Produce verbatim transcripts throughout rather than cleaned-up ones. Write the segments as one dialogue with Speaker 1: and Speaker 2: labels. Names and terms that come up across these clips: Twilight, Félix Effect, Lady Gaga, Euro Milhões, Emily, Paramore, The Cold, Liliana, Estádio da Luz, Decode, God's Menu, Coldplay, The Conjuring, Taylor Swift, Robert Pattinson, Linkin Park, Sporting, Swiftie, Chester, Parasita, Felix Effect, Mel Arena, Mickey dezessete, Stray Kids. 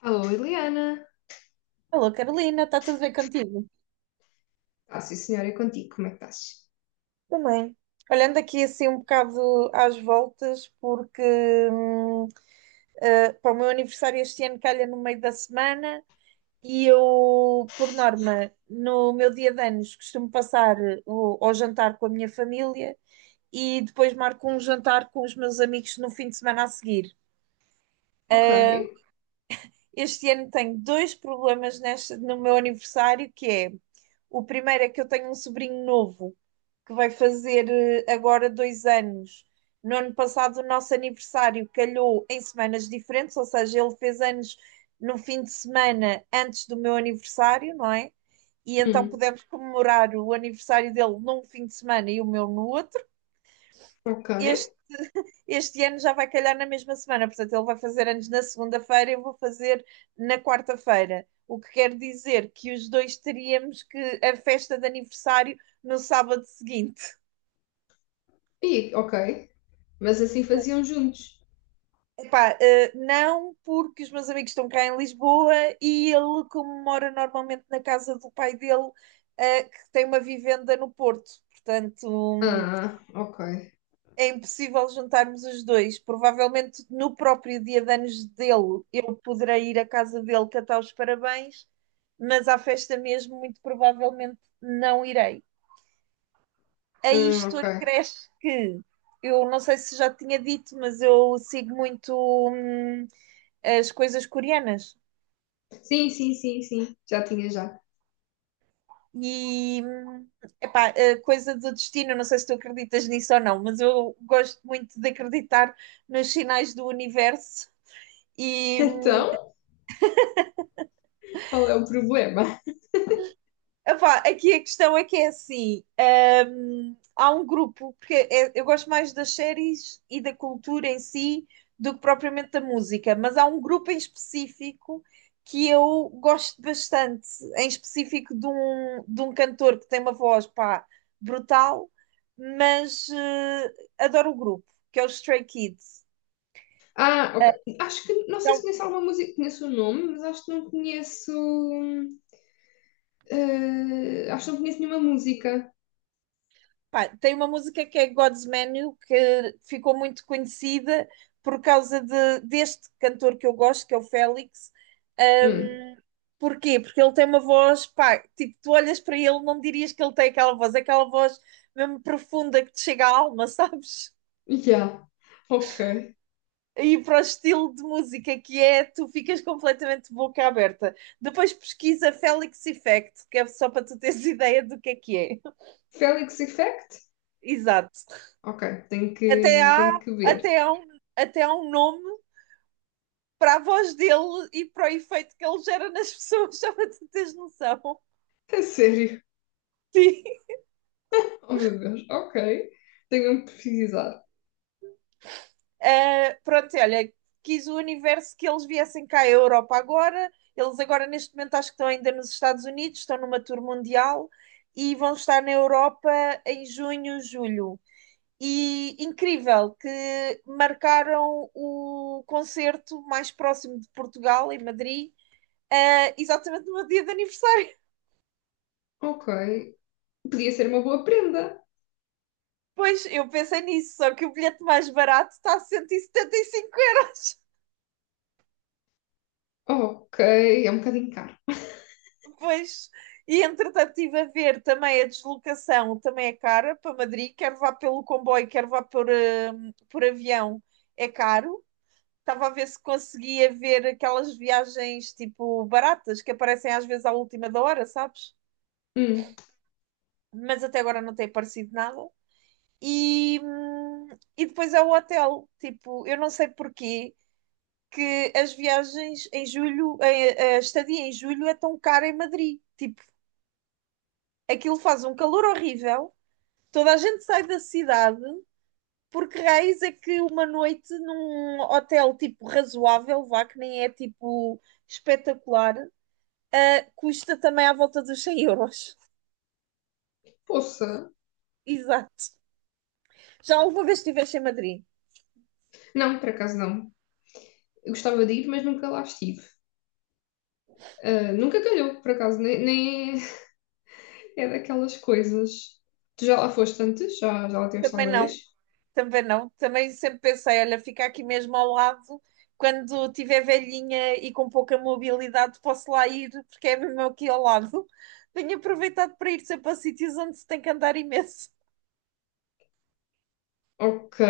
Speaker 1: Alô, Liliana.
Speaker 2: Alô, Carolina, está tudo bem contigo?
Speaker 1: Ah, sim, senhora, é contigo. Como é que estás?
Speaker 2: Também. Olhando aqui assim um bocado às voltas, porque hum, eh, para o meu aniversário este ano calha no meio da semana e eu, por norma, no meu dia de anos costumo passar o, ao jantar com a minha família e depois marco um jantar com os meus amigos no fim de semana a seguir.
Speaker 1: Ok.
Speaker 2: Este ano tenho dois problemas neste, no meu aniversário, que é o primeiro é que eu tenho um sobrinho novo que vai fazer eh, agora dois anos. No ano passado, o nosso aniversário calhou em semanas diferentes, ou seja, ele fez anos no fim de semana antes do meu aniversário, não é? E então
Speaker 1: Hum,
Speaker 2: pudemos comemorar o aniversário dele num fim de semana e o meu no outro.
Speaker 1: ok.
Speaker 2: Este, este ano já vai calhar na mesma semana, portanto, ele vai fazer anos na segunda-feira e eu vou fazer na quarta-feira. O que quer dizer que os dois teríamos que a festa de aniversário no sábado seguinte.
Speaker 1: E, ok. Mas assim faziam juntos.
Speaker 2: Epá, eh, não porque os meus amigos estão cá em Lisboa e ele, como mora normalmente na casa do pai dele, eh, que tem uma vivenda no Porto. Portanto, hum,
Speaker 1: Ah, ok.
Speaker 2: é impossível juntarmos os dois. Provavelmente no próprio dia de anos dele, eu poderei ir à casa dele cantar os parabéns, mas à festa mesmo, muito provavelmente não irei. A
Speaker 1: Hum,
Speaker 2: isto
Speaker 1: ok.
Speaker 2: acresce que eu não sei se já tinha dito, mas eu sigo muito hum, as coisas coreanas.
Speaker 1: Sim, sim, sim, sim. Já tinha já.
Speaker 2: E epá, a coisa do destino, não sei se tu acreditas nisso ou não, mas eu gosto muito de acreditar nos sinais do universo e,
Speaker 1: Então, qual é o problema?
Speaker 2: epá, aqui a questão é que é assim: hum, há um grupo, porque é- eu gosto mais das séries e da cultura em si do que propriamente da música, mas há um grupo em específico que eu gosto bastante, em específico de um, de um cantor que tem uma voz, pá, brutal, mas eh, adoro o grupo, que é o Stray Kids.
Speaker 1: Ah, ok. Acho que não sei se conheço alguma música, conheço o nome, mas acho que não conheço. Hum, eh, acho que não conheço nenhuma música.
Speaker 2: Pá, tem uma música que é God's Menu que ficou muito conhecida por causa de, deste cantor que eu gosto, que é o Félix.
Speaker 1: Hum,
Speaker 2: Ahm, Porquê? Porque ele tem uma voz, pá, tipo, tu olhas para ele, não dirias que ele tem aquela voz, é aquela voz mesmo profunda que te chega à alma, sabes?
Speaker 1: yeah. Ok.
Speaker 2: E para o estilo de música que é, tu ficas completamente de boca aberta. Depois pesquisa Félix Effect, que é só para tu teres ideia do que é que é.
Speaker 1: Felix Effect?
Speaker 2: Exato.
Speaker 1: Ok, tenho
Speaker 2: Até
Speaker 1: que, tenho
Speaker 2: há,
Speaker 1: que ver.
Speaker 2: até há, um, até há um nome para a voz dele e para o efeito que ele gera nas pessoas, só para tu teres noção.
Speaker 1: É sério?
Speaker 2: Sim.
Speaker 1: Oh meu Deus, ok. Tenho mesmo que precisar.
Speaker 2: Eh, pronto, olha, quis o universo que eles viessem cá à Europa agora. Eles agora, neste momento, acho que estão ainda nos Estados Unidos, estão numa tour mundial e vão estar na Europa em junho, julho. E incrível que marcaram o concerto mais próximo de Portugal, em Madrid, eh, exatamente no meu dia de aniversário.
Speaker 1: Ok. Podia ser uma boa prenda.
Speaker 2: Pois, eu pensei nisso, só que o bilhete mais barato está a cento e e setenta e cinco euros.
Speaker 1: Ok, é um bocadinho caro.
Speaker 2: Pois, e entretanto estive a ver também a deslocação, também é cara para Madrid, quer vá pelo comboio, quer vá por, hum, por avião, é caro. Estava a ver se conseguia ver aquelas viagens tipo baratas que aparecem às vezes à última da hora, sabes?
Speaker 1: Hum,
Speaker 2: Mas até agora não tem aparecido nada. E, hum, e depois é o hotel, tipo, eu não sei porquê, que as viagens em julho, a, a estadia em julho é tão cara em Madrid. Tipo, aquilo faz um calor horrível, toda a gente sai da cidade, porque raiz é que uma noite num hotel tipo razoável, vá, que nem é tipo espetacular, ah, custa também à volta dos cem euros.
Speaker 1: poça.
Speaker 2: Exato. Já alguma vez estiveste em Madrid?
Speaker 1: Não, por acaso não. Eu gostava de ir, mas nunca lá estive. Ah, nunca calhou, por acaso, nem, nem é daquelas coisas. Tu já lá foste antes? Já, já lá tiveste
Speaker 2: Também
Speaker 1: alguma vez?
Speaker 2: não. Também não. Também sempre pensei, olha, fica aqui mesmo ao lado. Quando tiver velhinha e com pouca mobilidade, posso lá ir, porque é mesmo aqui ao lado. Tenho aproveitado para ir sempre a sítios onde se tem que andar imenso.
Speaker 1: Ok.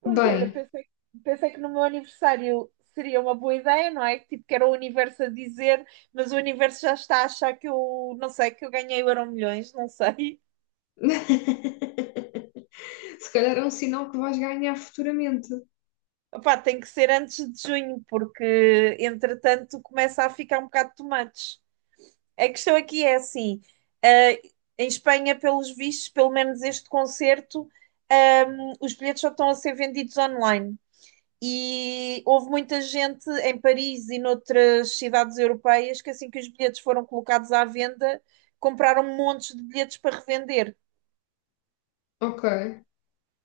Speaker 2: Pronto, olha,
Speaker 1: Bem.
Speaker 2: pensei, pensei que no meu aniversário seria uma boa ideia, não é? Tipo, que era o universo a dizer, mas o universo já está a achar que eu, não sei, que eu ganhei o Euro Milhões, não sei.
Speaker 1: Se calhar é um sinal que vais ganhar futuramente.
Speaker 2: Opá, tem que ser antes de junho, porque entretanto começa a ficar um bocado de tomates. A questão aqui é assim: eh, em Espanha, pelos vistos, pelo menos este concerto, ehm, os bilhetes só estão a ser vendidos online. E houve muita gente em Paris e noutras cidades europeias que, assim que os bilhetes foram colocados à venda, compraram montes de bilhetes para revender.
Speaker 1: Ok.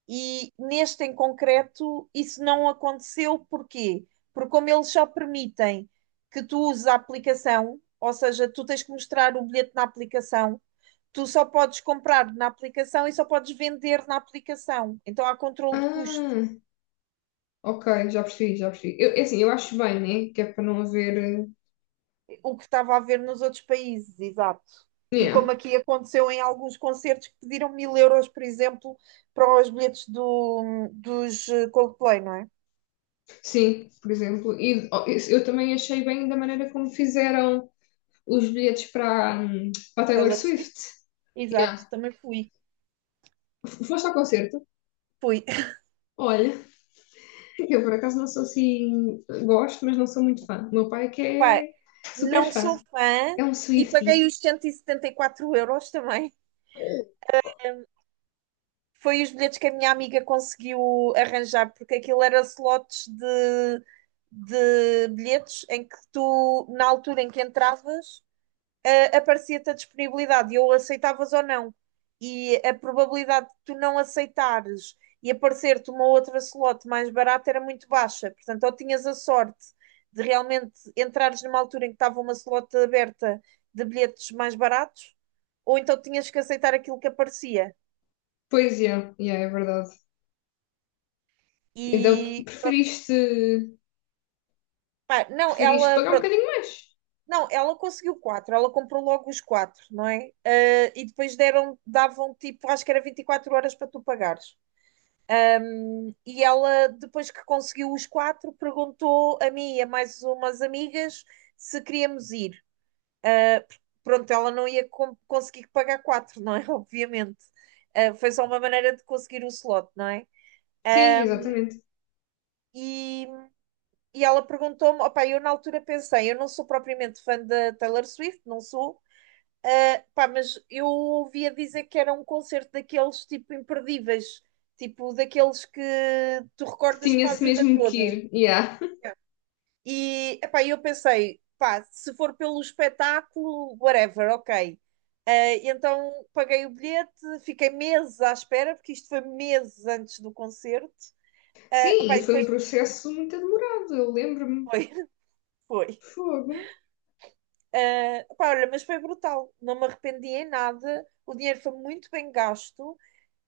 Speaker 2: E neste em concreto, isso não aconteceu. Porquê? Porque, como eles só permitem que tu uses a aplicação, ou seja, tu tens que mostrar o bilhete na aplicação, tu só podes comprar na aplicação e só podes vender na aplicação. Então há controle de custo,
Speaker 1: Ah, ok, já percebi, já percebi. Eu, é assim, eu acho bem, né? Que é para não haver.
Speaker 2: o que estava a haver nos outros países, exato.
Speaker 1: Eh,
Speaker 2: E
Speaker 1: yeah.
Speaker 2: como aqui aconteceu em alguns concertos que pediram mil euros, por exemplo, para os bilhetes do, dos eh, Coldplay, não é?
Speaker 1: Sim, por exemplo. E oh, isso eu também achei bem da maneira como fizeram os bilhetes para, hum, para a Taylor
Speaker 2: Taylor Swift?
Speaker 1: Swift.
Speaker 2: Exato,
Speaker 1: Yeah.
Speaker 2: também fui.
Speaker 1: F- Foste ao concerto?
Speaker 2: Fui.
Speaker 1: Olha, eu por acaso não sou assim. Gosto, mas não sou muito fã. O meu pai é que
Speaker 2: Epá,
Speaker 1: é super
Speaker 2: não sou
Speaker 1: fã.
Speaker 2: fã
Speaker 1: É um
Speaker 2: e paguei
Speaker 1: Swiftie.
Speaker 2: os cento e setenta e quatro euros também.
Speaker 1: Oh.
Speaker 2: Foi os bilhetes que a minha amiga conseguiu arranjar, porque aquilo era slots de, de bilhetes em que tu, na altura em que entravas, eh, aparecia-te a disponibilidade e ou aceitavas ou não. E a probabilidade de tu não aceitares e aparecer-te uma outra slot mais barata era muito baixa. Portanto, ou tinhas a sorte de realmente entrares numa altura em que estava uma slot aberta de bilhetes mais baratos, ou então tinhas que aceitar aquilo que aparecia.
Speaker 1: Pois é, yeah, é verdade. Então
Speaker 2: E
Speaker 1: preferiste,
Speaker 2: pá, não,
Speaker 1: preferiste
Speaker 2: ela,
Speaker 1: pagar um
Speaker 2: pronto,
Speaker 1: bocadinho mais.
Speaker 2: não, ela conseguiu quatro, ela comprou logo os quatro, não é? Ah, e depois deram, davam tipo, acho que era vinte e quatro horas para tu pagares. E ela, depois que conseguiu os quatro, perguntou a mim e a mais umas amigas se queríamos ir. Pronto, ela não ia com- conseguir pagar quatro, não é? Obviamente. Ah, foi só uma maneira de conseguir o slot, não é?
Speaker 1: Sim, exatamente.
Speaker 2: E, e ela perguntou-me, opá, eu na altura pensei, eu não sou propriamente fã da Taylor Swift, não sou. Ah, pá, mas eu ouvia dizer que era um concerto daqueles tipo imperdíveis, tipo daqueles que tu
Speaker 1: Que
Speaker 2: recordas para a
Speaker 1: tinha-se
Speaker 2: vida
Speaker 1: mesmo que
Speaker 2: toda.
Speaker 1: ir. Yeah.
Speaker 2: E epá, eu pensei, pá, se for pelo espetáculo, whatever, ok. Eh, e então paguei o bilhete, fiquei meses à espera, porque isto foi meses antes do concerto. Eh,
Speaker 1: Sim,
Speaker 2: epá,
Speaker 1: e
Speaker 2: e
Speaker 1: foi um
Speaker 2: depois
Speaker 1: processo muito demorado, eu lembro-me.
Speaker 2: foi, foi.
Speaker 1: Fogo.
Speaker 2: Eh, epá, olha, mas foi brutal, não me arrependi em nada, o dinheiro foi muito bem gasto.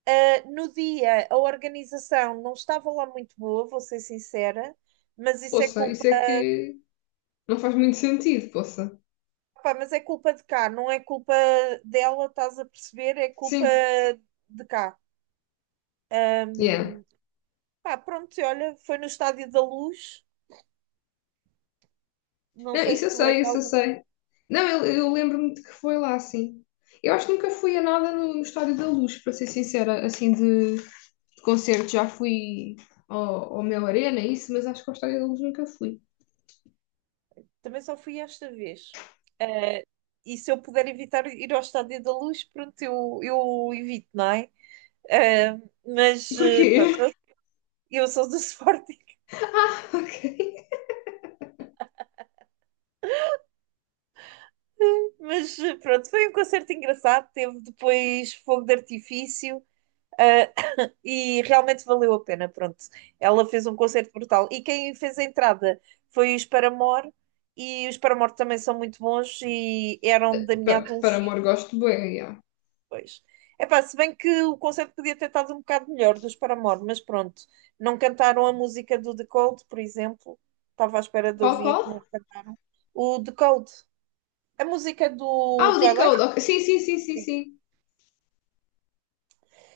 Speaker 2: Uh, no dia, a organização não estava lá muito boa, vou ser sincera, mas isso é
Speaker 1: Poça,
Speaker 2: culpa,
Speaker 1: isso é que não faz muito sentido, poça.
Speaker 2: pá, mas é culpa de cá, não é culpa dela, estás a perceber? É culpa
Speaker 1: Sim,
Speaker 2: de cá.
Speaker 1: yeah.
Speaker 2: Um, Pá, pronto, e olha, foi no Estádio da Luz, não
Speaker 1: Não,
Speaker 2: sei
Speaker 1: isso
Speaker 2: se
Speaker 1: eu
Speaker 2: tu
Speaker 1: sei,
Speaker 2: és de
Speaker 1: isso eu
Speaker 2: algum,
Speaker 1: sei. Não, eu, eu lembro-me de que foi lá, sim. Eu acho que nunca fui a nada no, no Estádio da Luz, para ser sincera, assim, de, de concerto. Já fui ao, ao Mel Arena, isso, mas acho que ao Estádio da Luz nunca fui.
Speaker 2: também só fui esta vez. Uh, e se eu puder evitar ir ao Estádio da Luz, pronto, eu, eu evito, não é? Uh, mas
Speaker 1: Porquê?
Speaker 2: uh, pronto, eu sou do Sporting.
Speaker 1: Ah, ok.
Speaker 2: Mas eh, pronto, foi um concerto engraçado. Teve depois fogo de artifício, ah, e realmente valeu a pena. Pronto, ela fez um concerto brutal. E quem fez a entrada foi os Paramore, e os Paramore também são muito bons e eram da minha
Speaker 1: Pa- para
Speaker 2: adolescência.
Speaker 1: amor, gosto bem, yeah.
Speaker 2: Pois. Epá, se bem que o concerto podia ter estado um bocado melhor dos Paramore, mas pronto, não cantaram a música do The Cold, por exemplo. Estava à espera de
Speaker 1: Qual,
Speaker 2: ouvir.
Speaker 1: qual?
Speaker 2: Não can- O The Cold, a música
Speaker 1: Ah,
Speaker 2: do
Speaker 1: o
Speaker 2: Twilight.
Speaker 1: Decode, ok. Sim, sim, sim, sim,
Speaker 2: Sim.
Speaker 1: sim.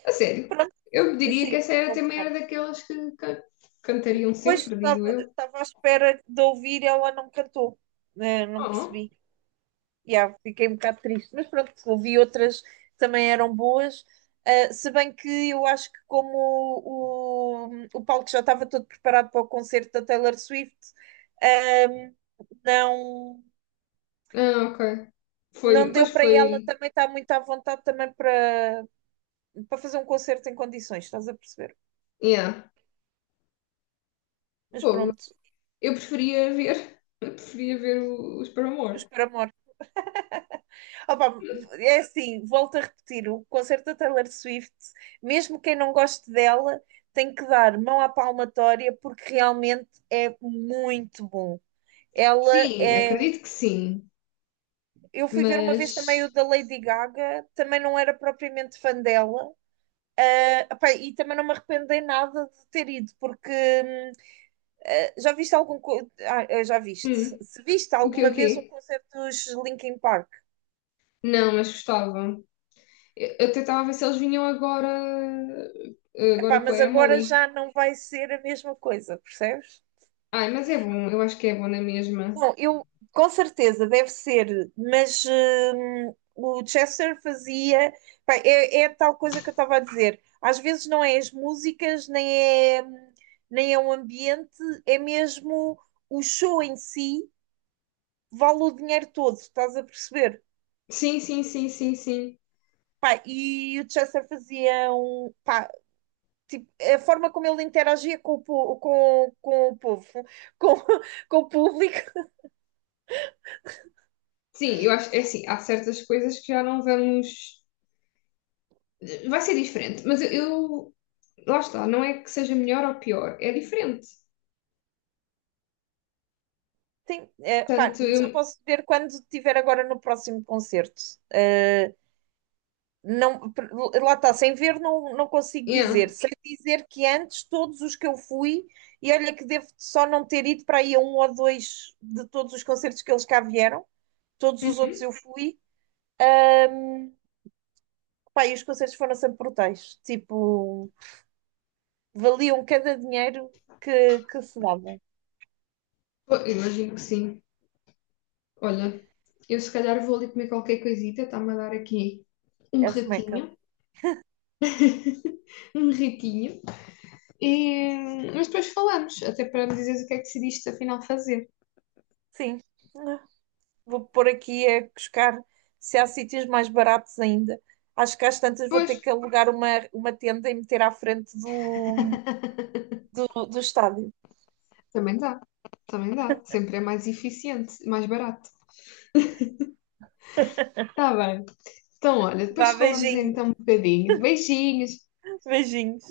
Speaker 1: A sério, eu diria que
Speaker 2: Sim,
Speaker 1: essa era
Speaker 2: não
Speaker 1: também era
Speaker 2: tocaram.
Speaker 1: daquelas que ca- cantariam
Speaker 2: Pois
Speaker 1: sempre, digo
Speaker 2: estava
Speaker 1: eu.
Speaker 2: estava à espera de ouvir e ela não cantou. Eh, Não
Speaker 1: Oh.
Speaker 2: percebi. Yeah, fiquei um bocado triste. Mas pronto, ouvi outras que também eram boas. Eh, se bem que eu acho que como o, o, o palco já estava todo preparado para o concerto da Taylor Swift, ehm, não,
Speaker 1: Ah, ok.
Speaker 2: não
Speaker 1: Foi,
Speaker 2: deu
Speaker 1: pois
Speaker 2: para ela
Speaker 1: foi.
Speaker 2: também estar muito à vontade também para, para fazer um concerto em condições, estás a perceber?
Speaker 1: Yeah,
Speaker 2: Mas
Speaker 1: fogo.
Speaker 2: pronto,
Speaker 1: Eu preferia ver, eu preferia ver o- os Paramore.
Speaker 2: os Paramore. Opa, é assim, volto a repetir, o concerto da Taylor Swift, mesmo quem não goste dela, tem que dar mão à palmatória porque realmente é muito bom. Ela
Speaker 1: Sim,
Speaker 2: é.
Speaker 1: acredito que sim,
Speaker 2: Eu fui ver uma vez também o
Speaker 1: mas
Speaker 2: da Lady Gaga, também não era propriamente fã dela. Ah, epá, e também não me arrependo em nada de ter ido, porque hum, ah, já viste algum. co- Ah, ah, já viste.
Speaker 1: hum,
Speaker 2: Se viste
Speaker 1: o quê,
Speaker 2: alguma
Speaker 1: o
Speaker 2: vez um
Speaker 1: quê?
Speaker 2: concerto dos Linkin Park?
Speaker 1: Não, mas gostava. Eu, eu tentava ver se eles vinham agora,
Speaker 2: Epá,
Speaker 1: agora com a
Speaker 2: mas agora
Speaker 1: Emily.
Speaker 2: já não vai ser a mesma coisa, percebes?
Speaker 1: Ai, mas é bom, eu acho que é bom na mesma.
Speaker 2: Bom, eu com certeza deve ser, mas hum, o Chester fazia. Pá, é, é tal coisa que eu estava a dizer. Às vezes não é as músicas, nem é, hum, nem é o ambiente, é mesmo o show em si, vale o dinheiro todo, estás a perceber?
Speaker 1: Sim, sim, sim, sim, sim.
Speaker 2: Pá, e o Chester fazia um. Pá, tipo, a forma como ele interagia com o, po- com, com o povo, com, com o público.
Speaker 1: Sim, eu acho, é assim, há certas coisas que já não vamos. Vai ser diferente, mas eu, eu- lá está, não é que seja melhor ou pior, é diferente.
Speaker 2: Sim, é, pá,
Speaker 1: Portanto,
Speaker 2: só
Speaker 1: eu,
Speaker 2: posso ver quando estiver agora no próximo concerto. Uh, não, per- lá está, sem ver não, não consigo
Speaker 1: yeah.
Speaker 2: dizer. Sei dizer que antes todos os que eu fui, e olha que devo só não ter ido para aí a um ou dois de todos os concertos que eles cá vieram, todos os outros
Speaker 1: Uhum.
Speaker 2: eu fui, pá, e os concertos foram sempre brutais. Tipo, valiam cada dinheiro que, que se dava.
Speaker 1: Pô, eu imagino que sim. Olha, eu se calhar vou ali comer qualquer coisita, está-me a dar aqui um
Speaker 2: É semeca.
Speaker 1: ratinho, um ratinho. E, mas depois falamos, até para me dizeres o que é que decidiste afinal fazer.
Speaker 2: Sim. Vou pôr aqui a buscar se há sítios mais baratos ainda. Acho que às tantas vou
Speaker 1: Pois,
Speaker 2: ter que alugar uma, uma tenda e meter à frente do, do, do estádio.
Speaker 1: também dá, também dá. Sempre é mais eficiente, mais barato. Está bem. Então, olha, depois
Speaker 2: Vá,
Speaker 1: falamos
Speaker 2: beijinho.
Speaker 1: então um bocadinho. Beijinhos.
Speaker 2: Beijinhos.